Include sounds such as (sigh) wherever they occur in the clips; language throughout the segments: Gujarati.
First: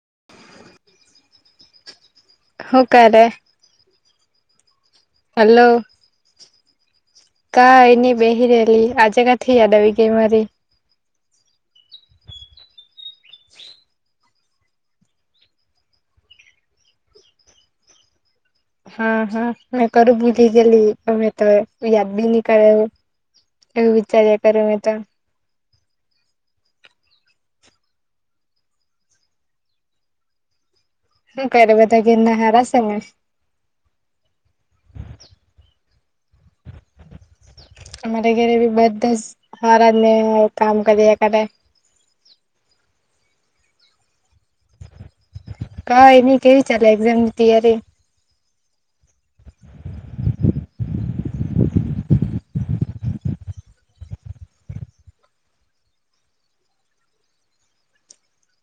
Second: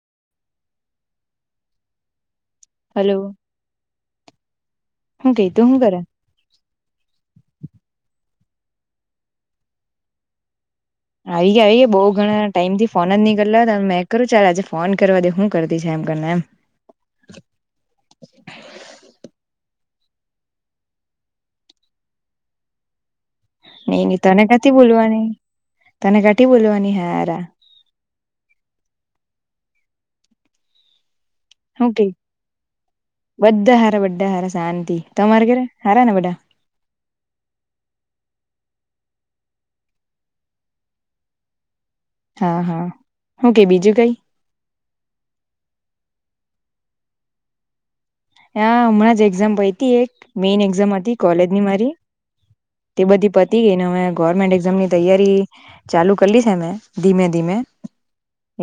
(inaudible) હ હલો ક્યારેે? હું ગઈ તો હું કરે કા એની બેહી રહેલી આજે કથી યાદ આવી ગઈ મારી આવી આવી બહ ઘણા ટાઈમ થી ફોન જ નીકળ્યા હતા મેં કરું ચાલ આજે ફોન કરવા દે હું કરતી છે. ક (inaudible) હા હા મેં કરું ભૂલી ગયેલી અમે તો યાદ બી નહી કરેલું નઈ, નઈ, તને કાથી બોલવાની, તને કાથી બોલવાની હારા હ કરરે હું બધા કઈ ઘરના હારે બધા હારા બધા હારા શાંતિ તમારે ઘરે હારા ને બધા અમારે ઘરે બી બધા જ સારને કામ કરીએક્યારે હા, હા, હું કે બીજું કઈ ક એની કેવી ચાલે એક્ઝામની તૈયારી હા હમણાં જ એક્ઝામ પતી એક મેઈન એક્ઝામ હતી, કોલેજની મારી તે બધી પતી ગઈ ને અમે ગવર્મેન્ટ એઝામની તૈયારી ચાલુ કરેલી છે. મે ધીમે ધીમે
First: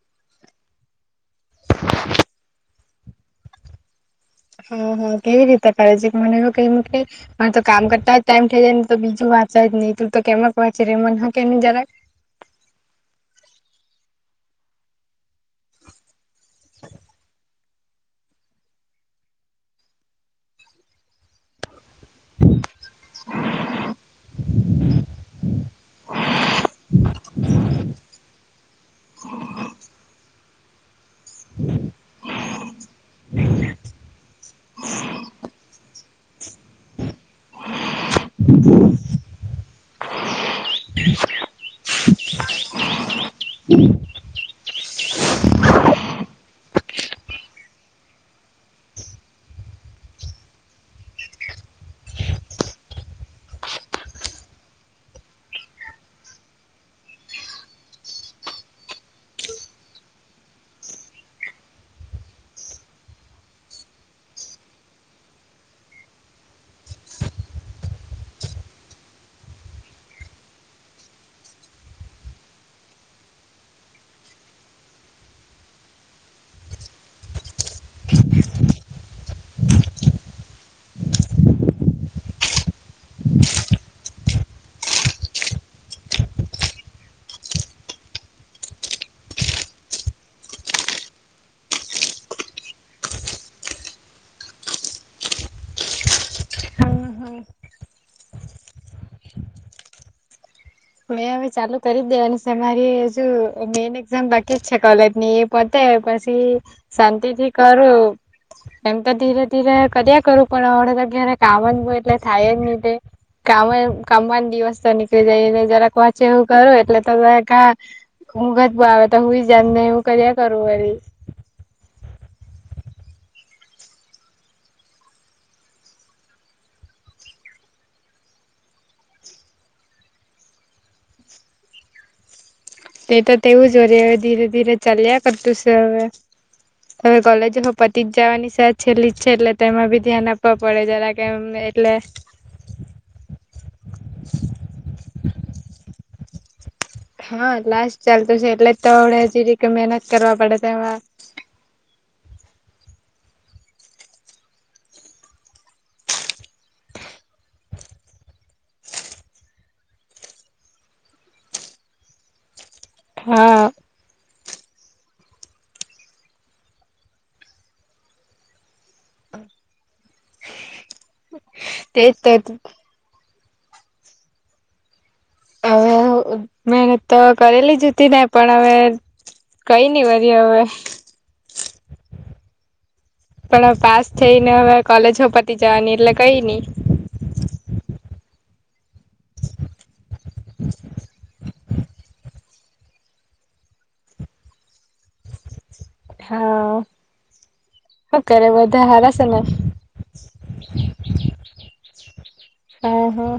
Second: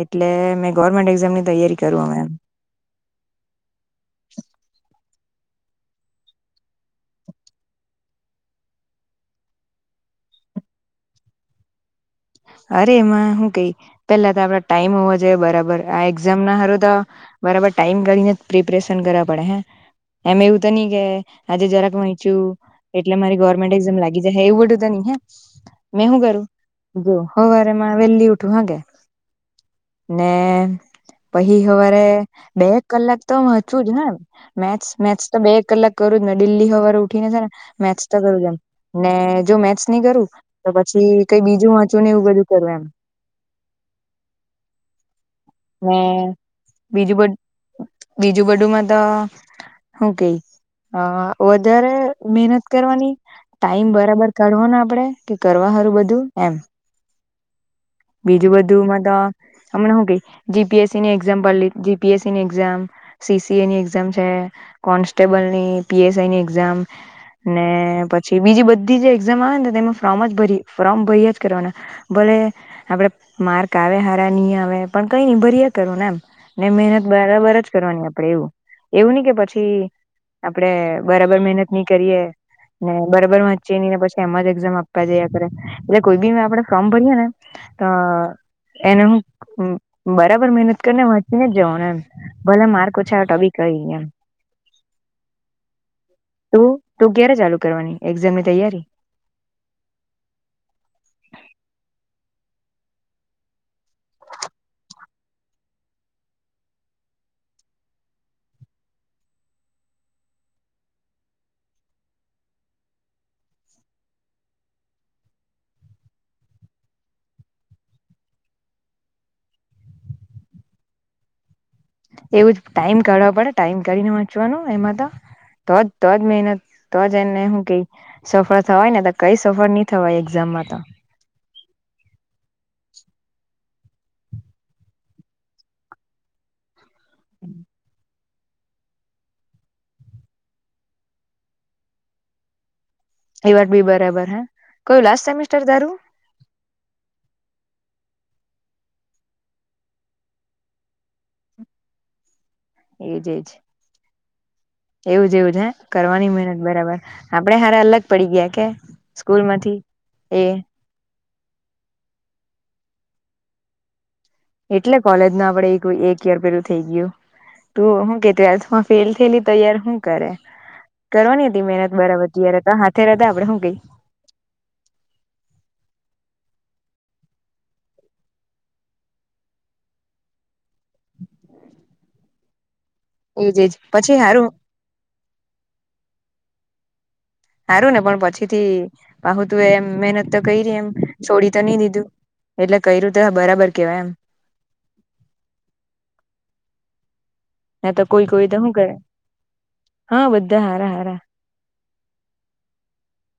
એટલે મે ગવર્મેન્ટ એક્ઝામ ની તૈયારી કરી એમ (inaudible) હા, હા કેવી રીતે કરે જીરિક મને હો કઈ મૂકની, માર તો કામ કરતા જ ટાઈમ થઇ જાય ને તો બીજું વાત સાચ જ નહી તું તો કેમાં કો છે. રેમન હ કેની જરા અરે એમાં શું કઈ પેલા તો આપડા ટાઈમ હોવા જોઈએ બરાબર આ એક્ઝામ ના હારુ તો બરાબર ટાઈમ કાઢીને જ પ્રિપરેશન કરવા પડે હે. આમાં એવું તો ની કેહે આજે જરાક વાંચ્યું, એટલે મારી ગવર્મેન્ટ એક્ઝામ લાગી જહેએવું બધું તો નહી હ મે હું કરું જો, હવારે માં વેહેલી ઉઠું, હા ગે ને પહી હવારે બે કલાક તો હા જ ને મેથ્સ મેથ્સ તો બે એક કલાક કરું જ ને દિલ્હી સવારે ને મેથસ તો કરું જેમ ને જો મેથસ નની કરું તો પછી કઈ બીજું એવું બધું કરવું એમ હમ. બીજું બીજું બધું માં તો હું કેઈ વધારે મહેનત કરવાની ટાઈમ બરાબર કાઢવો ને આપડે કે કરવા હારું બધું એમ બીજું બધુંમાં તો હમણા હુ કેય જીપીએસસી ની એક્ઝામ પર લી જીપીએસસી ની એક્ઝામ સીસી એ ની એક્ઝામ છે. કોન્સ્ટેબલ ની પીએસઆઈની એક્ઝામ ને પછી બીજી બધી જે એક્ઝામ આવે ને તેમાં ફોર્મ જ ભરી ફોર્મ ભર્યા જ કરવાના ભ (inaudible) આપડે માર્ક આવે હાર ની આવે પણ કઈ ની ભરિયા કરવાનું નએમ ને મહેનત બરાબર જ કરવા આપેણે એવું એવું નહી કે પછી આપડે બરાબર મહેનત નઈ કરીએ ને બરોબર વાંચીએ ની ને પછી એમ જ એક્ઝામ આપવા જીયા કરે એટલે કોઈ બી મે આપણે ફોર્મ ભરએ ને ત એને હું બરાબર મહેનત કરીને વાંચીને જ જવાનું એમ‌ ભલે માર્ક્ ઓછા આવે તો બી કય પહીં એમ. તું હા તું ક્યારે હા ચાલુ કરવાની એક્ઝામની તૈયારી? (inaudible) મેં હવે ચાલુ કરી દેવાની છે મારી હજુ મેન એક્ઝામ બાકી જ છે કોલેજ ની એ પતે પછી શાંતિ થી કરું એમ તો ધીરે ધીરે કર્યા કરું પણ અત્યારે કામ જ બો એટલે થાય જ ની તે કામ કામમાં જ દિવસ તો નીકળી જાય જરાક વાચે એવું કરું એટલે તો કા ઊંઘ જ બ આવે તો હુંઈ જામ ને એવું કર્યા કરું વરી. એવું જ ટાઈમ કાડવા પડે, ટાઈમ કાડીને વાચવાનું એમાં તો તોજ તોજ મેહનત તો જ એને હું કઈ, સફળ થવાય ને તો કઈ સફળ નહી થવાય એક્ઝામ માં તો તે તો તેવું જ વરી હવે ધીરે ધીરે ચાલ્યા કરતું છે હવે. તમે કોલેજે નું પતી જ જાવાની સે આ છેલ્લી જ છે એટલે તેમાં બી ધ્યાન આપવા પડે જરાક એમ એટલે. એ વાત બી બરાબર હે, કયું લાસ્ટ સેમિસ્ટર તારું? હા લાસ્ટ ચાલતું છે એટલે જ તો હમડે જીરીક મેહનત કરવા પડે તેમાં હ એજ એજ. એવું જ એવું જ હે, કરવાની મહેનત બરાબર. આપડે હારા અલગ પડી ગ્યા કે સ્કૂલમાંથી? એ હા. એટલે કોલેજ ના આપડે એક યર પેલું થઈ ગ્યું. તું હું કે ટ્વેલ્થમાં ફેલ થયેલી તૈયાર હું કરે? કરવાની હતી મહેનત બરાબર તીયારે તો હાથે રેહતા આપણે હું કેય હવે મહેનત તો કરેલી જતી ને પણ હવે કઈ ને વરી હવે (inaudible) એજ એજ પણ પાસ પછી હારું થઈને હવે કોલેજો પતી જવાની એટલે કઈ નઈ સારું ને પણ પછી થી બાહુ તું એમ મહેનત તો કરી ર એમ છોડી તો નહી દીધું એટલે ક્યું તો બરાબર કેવાય એમ હા ના તો શું કોઈ કોઈ તો હું બધા કરે હારા છે ને હા બધા હારા હારા હા હા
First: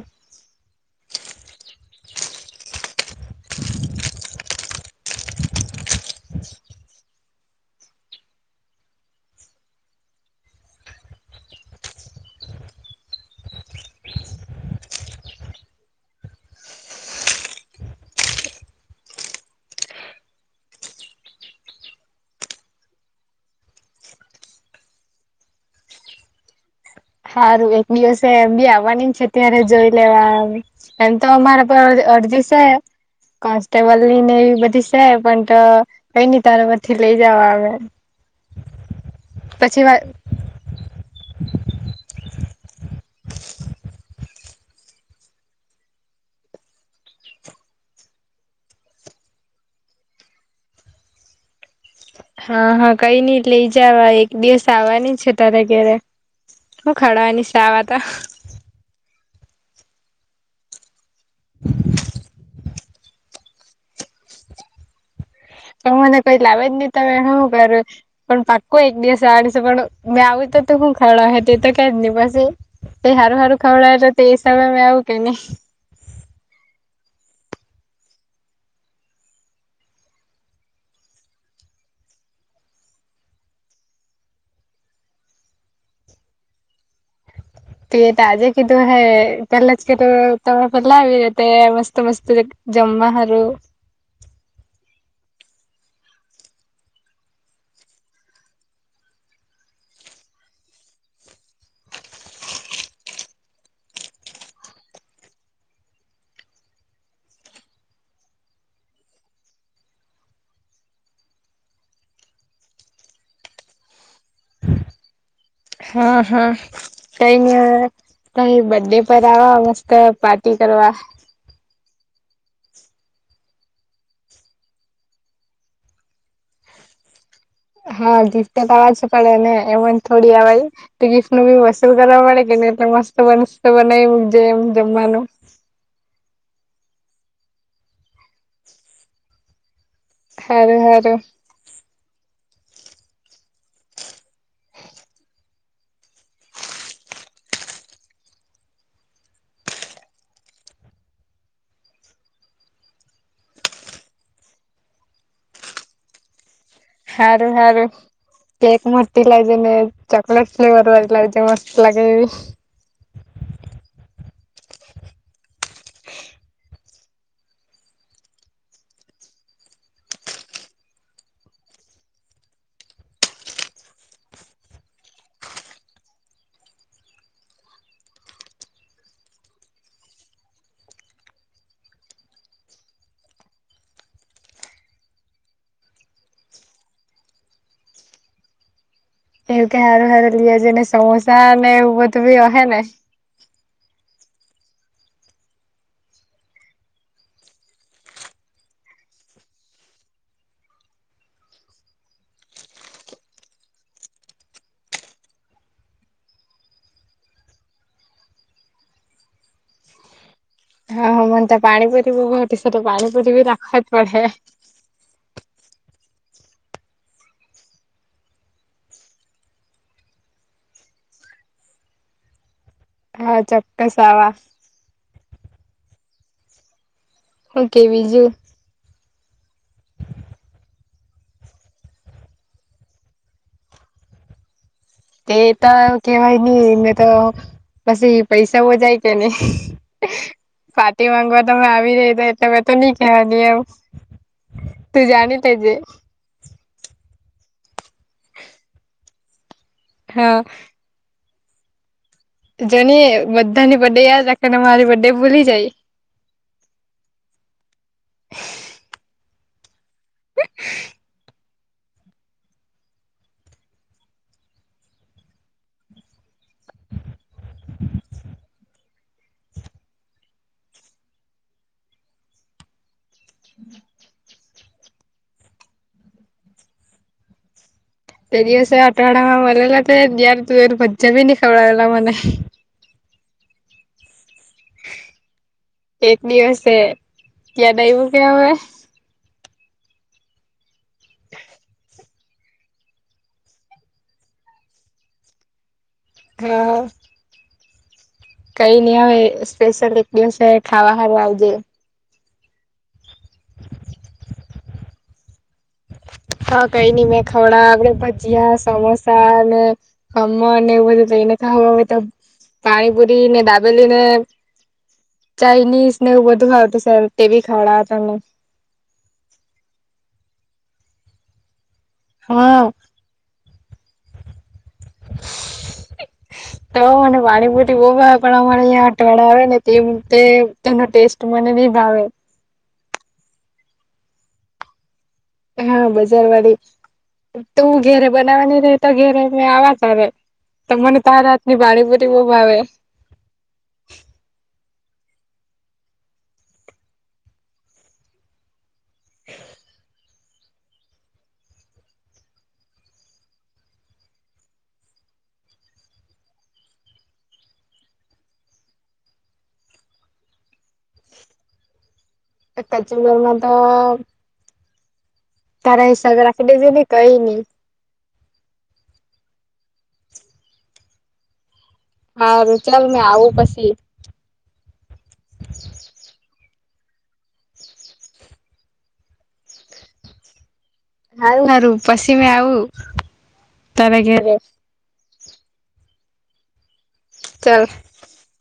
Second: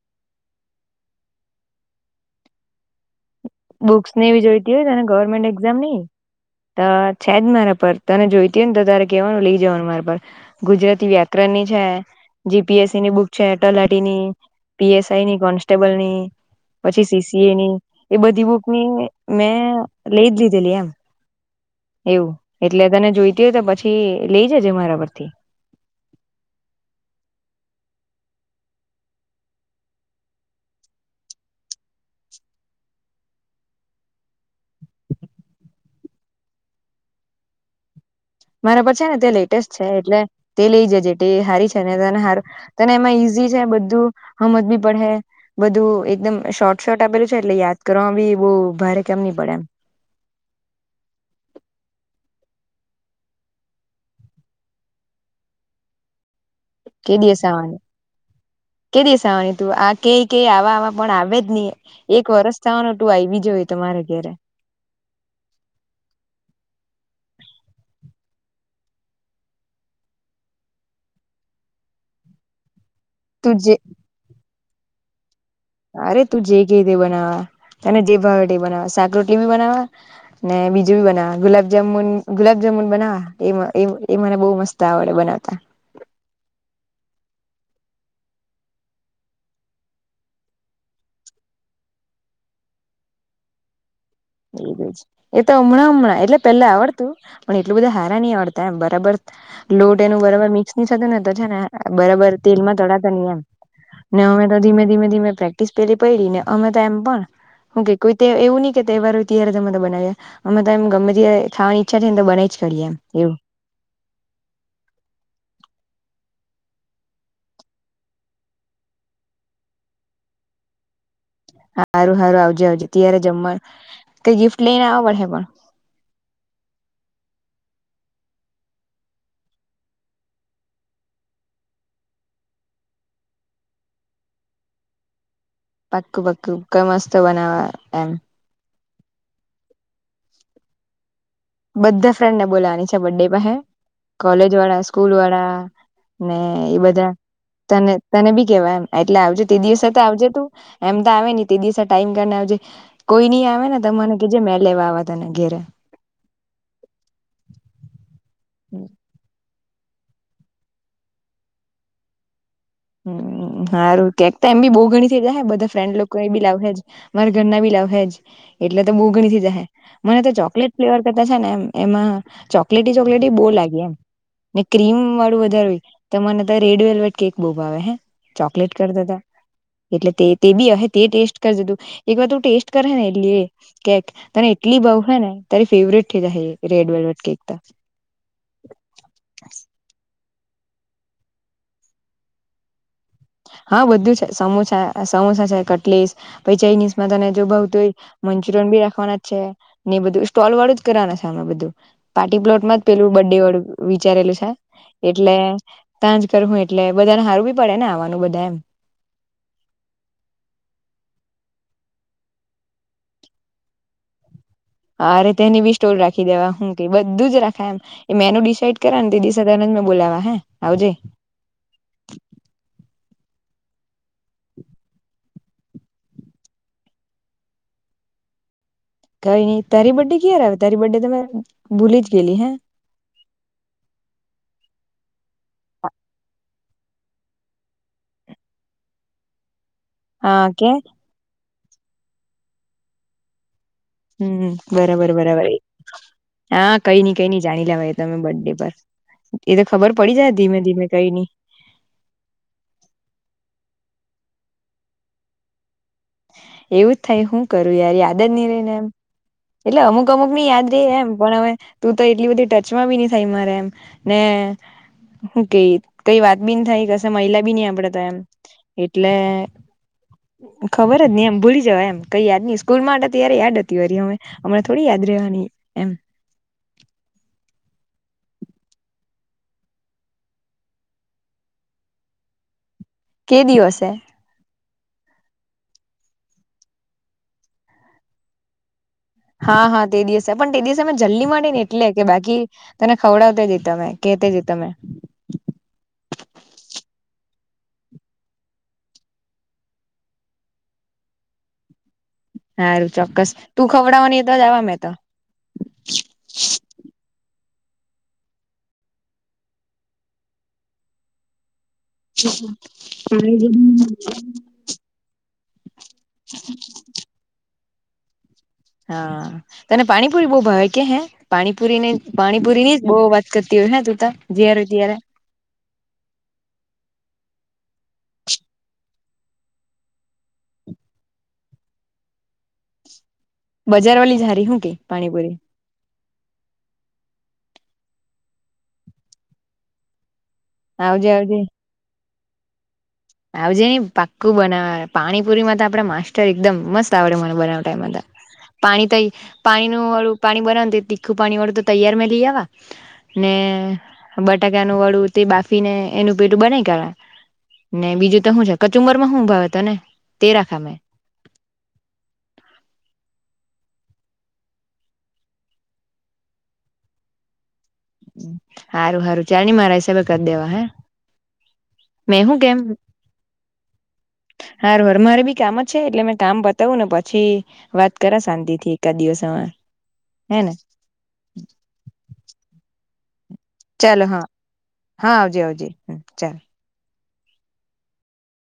બુક્સ ને બી જોઈતી હોયને ગવર્મેન્ટ એક્ઝામ ની તો છે જ મારા પર તને જોઈતી હોય ને તો તારે કેવાનું લઈ જવાનું મારા પર ગુજરાતી વ્યાકરણ ની છે જી પી એસ સી ની બુક છે ટલાટી ની પી એસ આઈ ની કોન્સ્ટેબલ ની પછી સી સી એની એ બધી બુક ની મેં લઈ જ લીધેલી એમ એવું એટલે તને જોઈતી હોય તો પછી લઈ જજે મારા પરથી. (unintelligible) સારું એક દિવસે એમ બી આવવાની છે અત્યારે જોઈ લેવામ એમ તો અમારા પર અડધી છે કોન્સ્ટેબલ નીને એવી બધી છે પણ કઈ ન તારમાંથી લઈ જવા આવે મારા પર છે ને તે લેટેસ્ટ પછી છે વા એટલે તે લઈ જ જે હારી છે ને તને હારુ તને એમાં ઈઝી છે બધું હમજ બી પડે બધું એકદમ શોર્ટ શોર્ટ આપેલું છે એટલે યાદ કરવાવામાં બી બહ ભારે કેમ નહી પડે એમ હા હા કઈ નઈ લઈ જવા એક દિવસ આવવાની છે તારે ઘરે હું કે દિવસ ખડાવાની આવવાનું શા વાતા કે દિવસ તું આ કઈ કઈ આવામાં પણ આવે જ નહી એક વર્ષ ચાનો ટું આય બીજો હોય તમારે ઘેરે પણ મને કઈ લાવે જ નહી ત શું કર્યું પણ પાક્કો એક દિવસ આવડ છે પણ મેં આવ તો તો હું ખાડા હ તે તો ક જની પાસેે તે સારું તું સારું જે ખવડાયે તો તે એ હિસાબે અ આવું કે નહી અરે તું જે ક દે બનાવા અને જે ભાવ બનાવ શાક રોટલી બી બનાવા અનેને બીજું બી બનાવા ગુલાબજામુન ગુલાબ જુન મુન બનાવા એમને બહુ મસ્ત આવડે બનાવતા ત એ તો આજે કીધું હે પેલા જ કેધું તરે પેલા આવી રતે મસ્ત મસ્ત જમા હારું (inaudible) એ એ તો હમણાં હમણાં એટલે પેલા આવડતું પણ એટલું બધા હારા નહ આવડતા એમ બરાબર લોટ એનું બરાબર મિક્સ નની થતું ને તો છે ને બરાબર તેલમાં તળાતા નહી એમ ને અમે તો ધીમે ધીમે ધીમે પ્રેક્ટિસ પેલી પડી ને અમે તો એમ પણ હું કે કોઈ એવું નહી કે તહેવાર હોય ત્યારે અમે બનાવીએ અમે તો એમ ગમે ત્યારે ખવાનીઈચ્છા છે ને તો બનાવી જ કરીએ એવું (unintelligible) હા હા કઈ ન કઈ બર્ડે પર આવ મસ્ત પાર્ટી કરવા સારું સારું આવજે આવજે ત્યારે જમવા કઈ ગિફ્ટ લઈને આવ પડે પણ (unintelligible) હા ગિફ્ટટવાજ પડે ને એમને થોડી આવાય તો ગિફ્ટ નું બી વસૂલ કરવા પડે કે એટલે મસ્ત બ બના જે એમ જમવાનું પક્કું પક્કું મસ્ત બનાવા એમ હારે હારે બધા ફ્રેન્ડ ને બોલવાની છે બર્ ડે પર હે કોલેજ વાળા સ્કૂલ વાળા ને એ બધા તને તને બી કેવાય એમ એટલે આવજે તે દિવસે તો આવજે તું એમ તો આવે ને તે દિવસે ટાઈમ કાઢી ને જે કોઈ ની આવે ને તને કે જે મે લેવા તને ઘેરે હારું હારું કેક મોટી લા એટલે મે ચોકલૅટ ફ્લેવર વારી લાવી જે મસ્ત લાગે એવી. હમ્મ સારું કક એમ બી બહુ ઘણી થઇ જાય હ બધા ફ્રેન્ડ લોકો બી લાવે મારા ઘરના બી લ લાવે જએટલે તો બો ગણી થઇ જાહે મને તો ચોકલેટ ફ્લેવર કરતા છે ને એમાં ચોકી ચોકલૅટી ચોકલૅટી બો લાગી ને ક્રીમ વાળું વધાર મને રેડ વેવેટ કેક બો ભાવે હે ચોકલેટ કરતા તો એટલે તે બી હહે તે ટેસ્ટ કરજે તું એક વાર ટેસ્ટ કરે ને એટ કેક એટલી ભાવેહે ને તારી ફેવરેટ થઇ જાહે રેડ વેલ્વટ કેક તો. એવું કે હારું હારું લજ ને સમોસા ને એવું બ તો બી હ ને? હા બધું છે સમોસા સમોસા છે કટલીસ પછ ચઇનીઝમાં તને જો ભાવતું હોય (unintelligible) રાખવાના છે ને બધું સ્ટોલ વાળું જ કરવાના છેમે બધું પાર્ટી પ્લોટમાં જ પેલું બે વિચારેલું છે એટલે તાંજ કર હું એટલે બધાને હારું બી પડે ને આવાનું બધા એમ હ મને ત પાણી પુર ઘટી છે તો પાણી પુરી રાખવા જ પડે. અરે તેને બી સ્ટોલ રાખી દેવા હું કઈ બધું જ રાખાય એમ મેનું ડિસાઈડ કરા ને તે દિવ સે બોલાવા હે આવજે હા ચોક્કશ આવા. હું કેય બીજું? કઈ નઈ તારી બડે ક્યારે આવે તારી બડે તો મે ભૂલી જ ગયેલી હે? (unintelligible) (inaudible) એ તો કેવાય નઈ એને તો પછી એ પૈસા બો જાય કે નહી. હા કે પાટી માંગવા તમે આવી આવી રે એટલે હવે તો ની ખાવા ની એમ હમ્મ તું બરાબર જાણી બરાબર. લેજે હા કઈ નઈ કઈ નઈ જાણી લેવાય તમે બર્થ ડે પર એ તો ખબર પડી જાય હા ધીમે ધીમે કઈ નઈ જોની બધાની બર્ ડે યાદ રાખે ને મારી બર્ ડે ભૂલી જાય. એવું જ થઈ શું કરું યારી આદત નહી રહીને એમ. એટલે અમુક -અમુક ની યાદ રહી એમ પણ હવે તું તો એટલી બધી ટચમાં બી નહી થાય મારે એમ ને હે હું કેઈ કઈ વાત બી ન થાય કશે મહિલા બી નહ આપડે તો એમ એટલે (unintelligible) (inaudible) ખબર જ હી એમ ભૂલી જવા એમ કઈ યાદ નહી સ્કૂલ માટે તય્યારે યાદ હતી વારી હ હમણા થોડી યાદ રહેવાની એમ (inaudible) બે દિવસે અઠવાડા માં મળેલા તો યાર તું એ ભજ્જયા બી નહી ખવડાવેલા મને. કે દિવસે એક દિવસે યાદ આઈવું કે હવે? હા હા તે દિવસે પણ તે દિવસે અમે જલ્દી માટી ને એટલે કે બાકી તને ખવડાવતા કેતે તમે હા હા. કઈ નહી હવે સ્પેશિયલ એક દિવસે ખાવા હારું આવજે. સારું ચોક્કસ તું ખવડાવવાની તો જવા મે તો. હા કઈની મે થોડા આપડે ભજીયા સમોસા અને ખમણ એવું બધું લઈને ખાવા તો પાણી પુરી કાલે ને જઈને ડાબેલી ને ચાાઈનીઝને એવું બધું ખાવતું સા તે બી ખાડા તને. હા તને પાણીપુરી બો ભાવે કે હે પાણી પુરી ની હા પાણીપુરી ની જ બહુ વાત કરતી હોય ને તુંતા જ્યારે જ્યારે તો મને વા પણ અમારે અં અઠવાડ આવે ને તેમ તેનો ટેસ્ટ મને નહ ભાવે બજાર વાળી જ ર હું કે પાણીપુરી જરવાળી તોું ઘેરે બનાવાની રે તો ઘેરે આવા ત ત મને આવજે તાર આવજે રાતની બાડી બરી બહ ભાવ આવજે પાક્કું બનાવ પાણીપુરીમાં તો આપડે માસ્ટર એકદમ મસ્ત આવડે મને બનાવવા ટાઈમમાં પાણી તોઈ પાણી નુંળું પાણી બનાવ તીખું પાણી વાળું તો તૈયારમાં લઈ આવા ને બટાકાનું વળું બાફીને એનું પેટું બનાઈ કરવા ને બીજું તો શું છે કચુબર માં હું ભાવે તો ને તે રાખા મેં કચુબર માં તો તારા હિસાબે રાખી દેજો નને કઈ નઈ હારું હારું ચારણી મારા હિસાબે કરી દેવા હે મે શું કેમ હારું ચાલ મેં આવું પછી હ હર મારે ભી કામ જ છે એટલે મે કામ તું ને પછી વાત કર શાંતિ થી એકા દિવસમાં હે ને હારું હારું પછી મે આવું તાર ચાલો હા ઘરે હા આવજે આવજે ચાલ ચાલ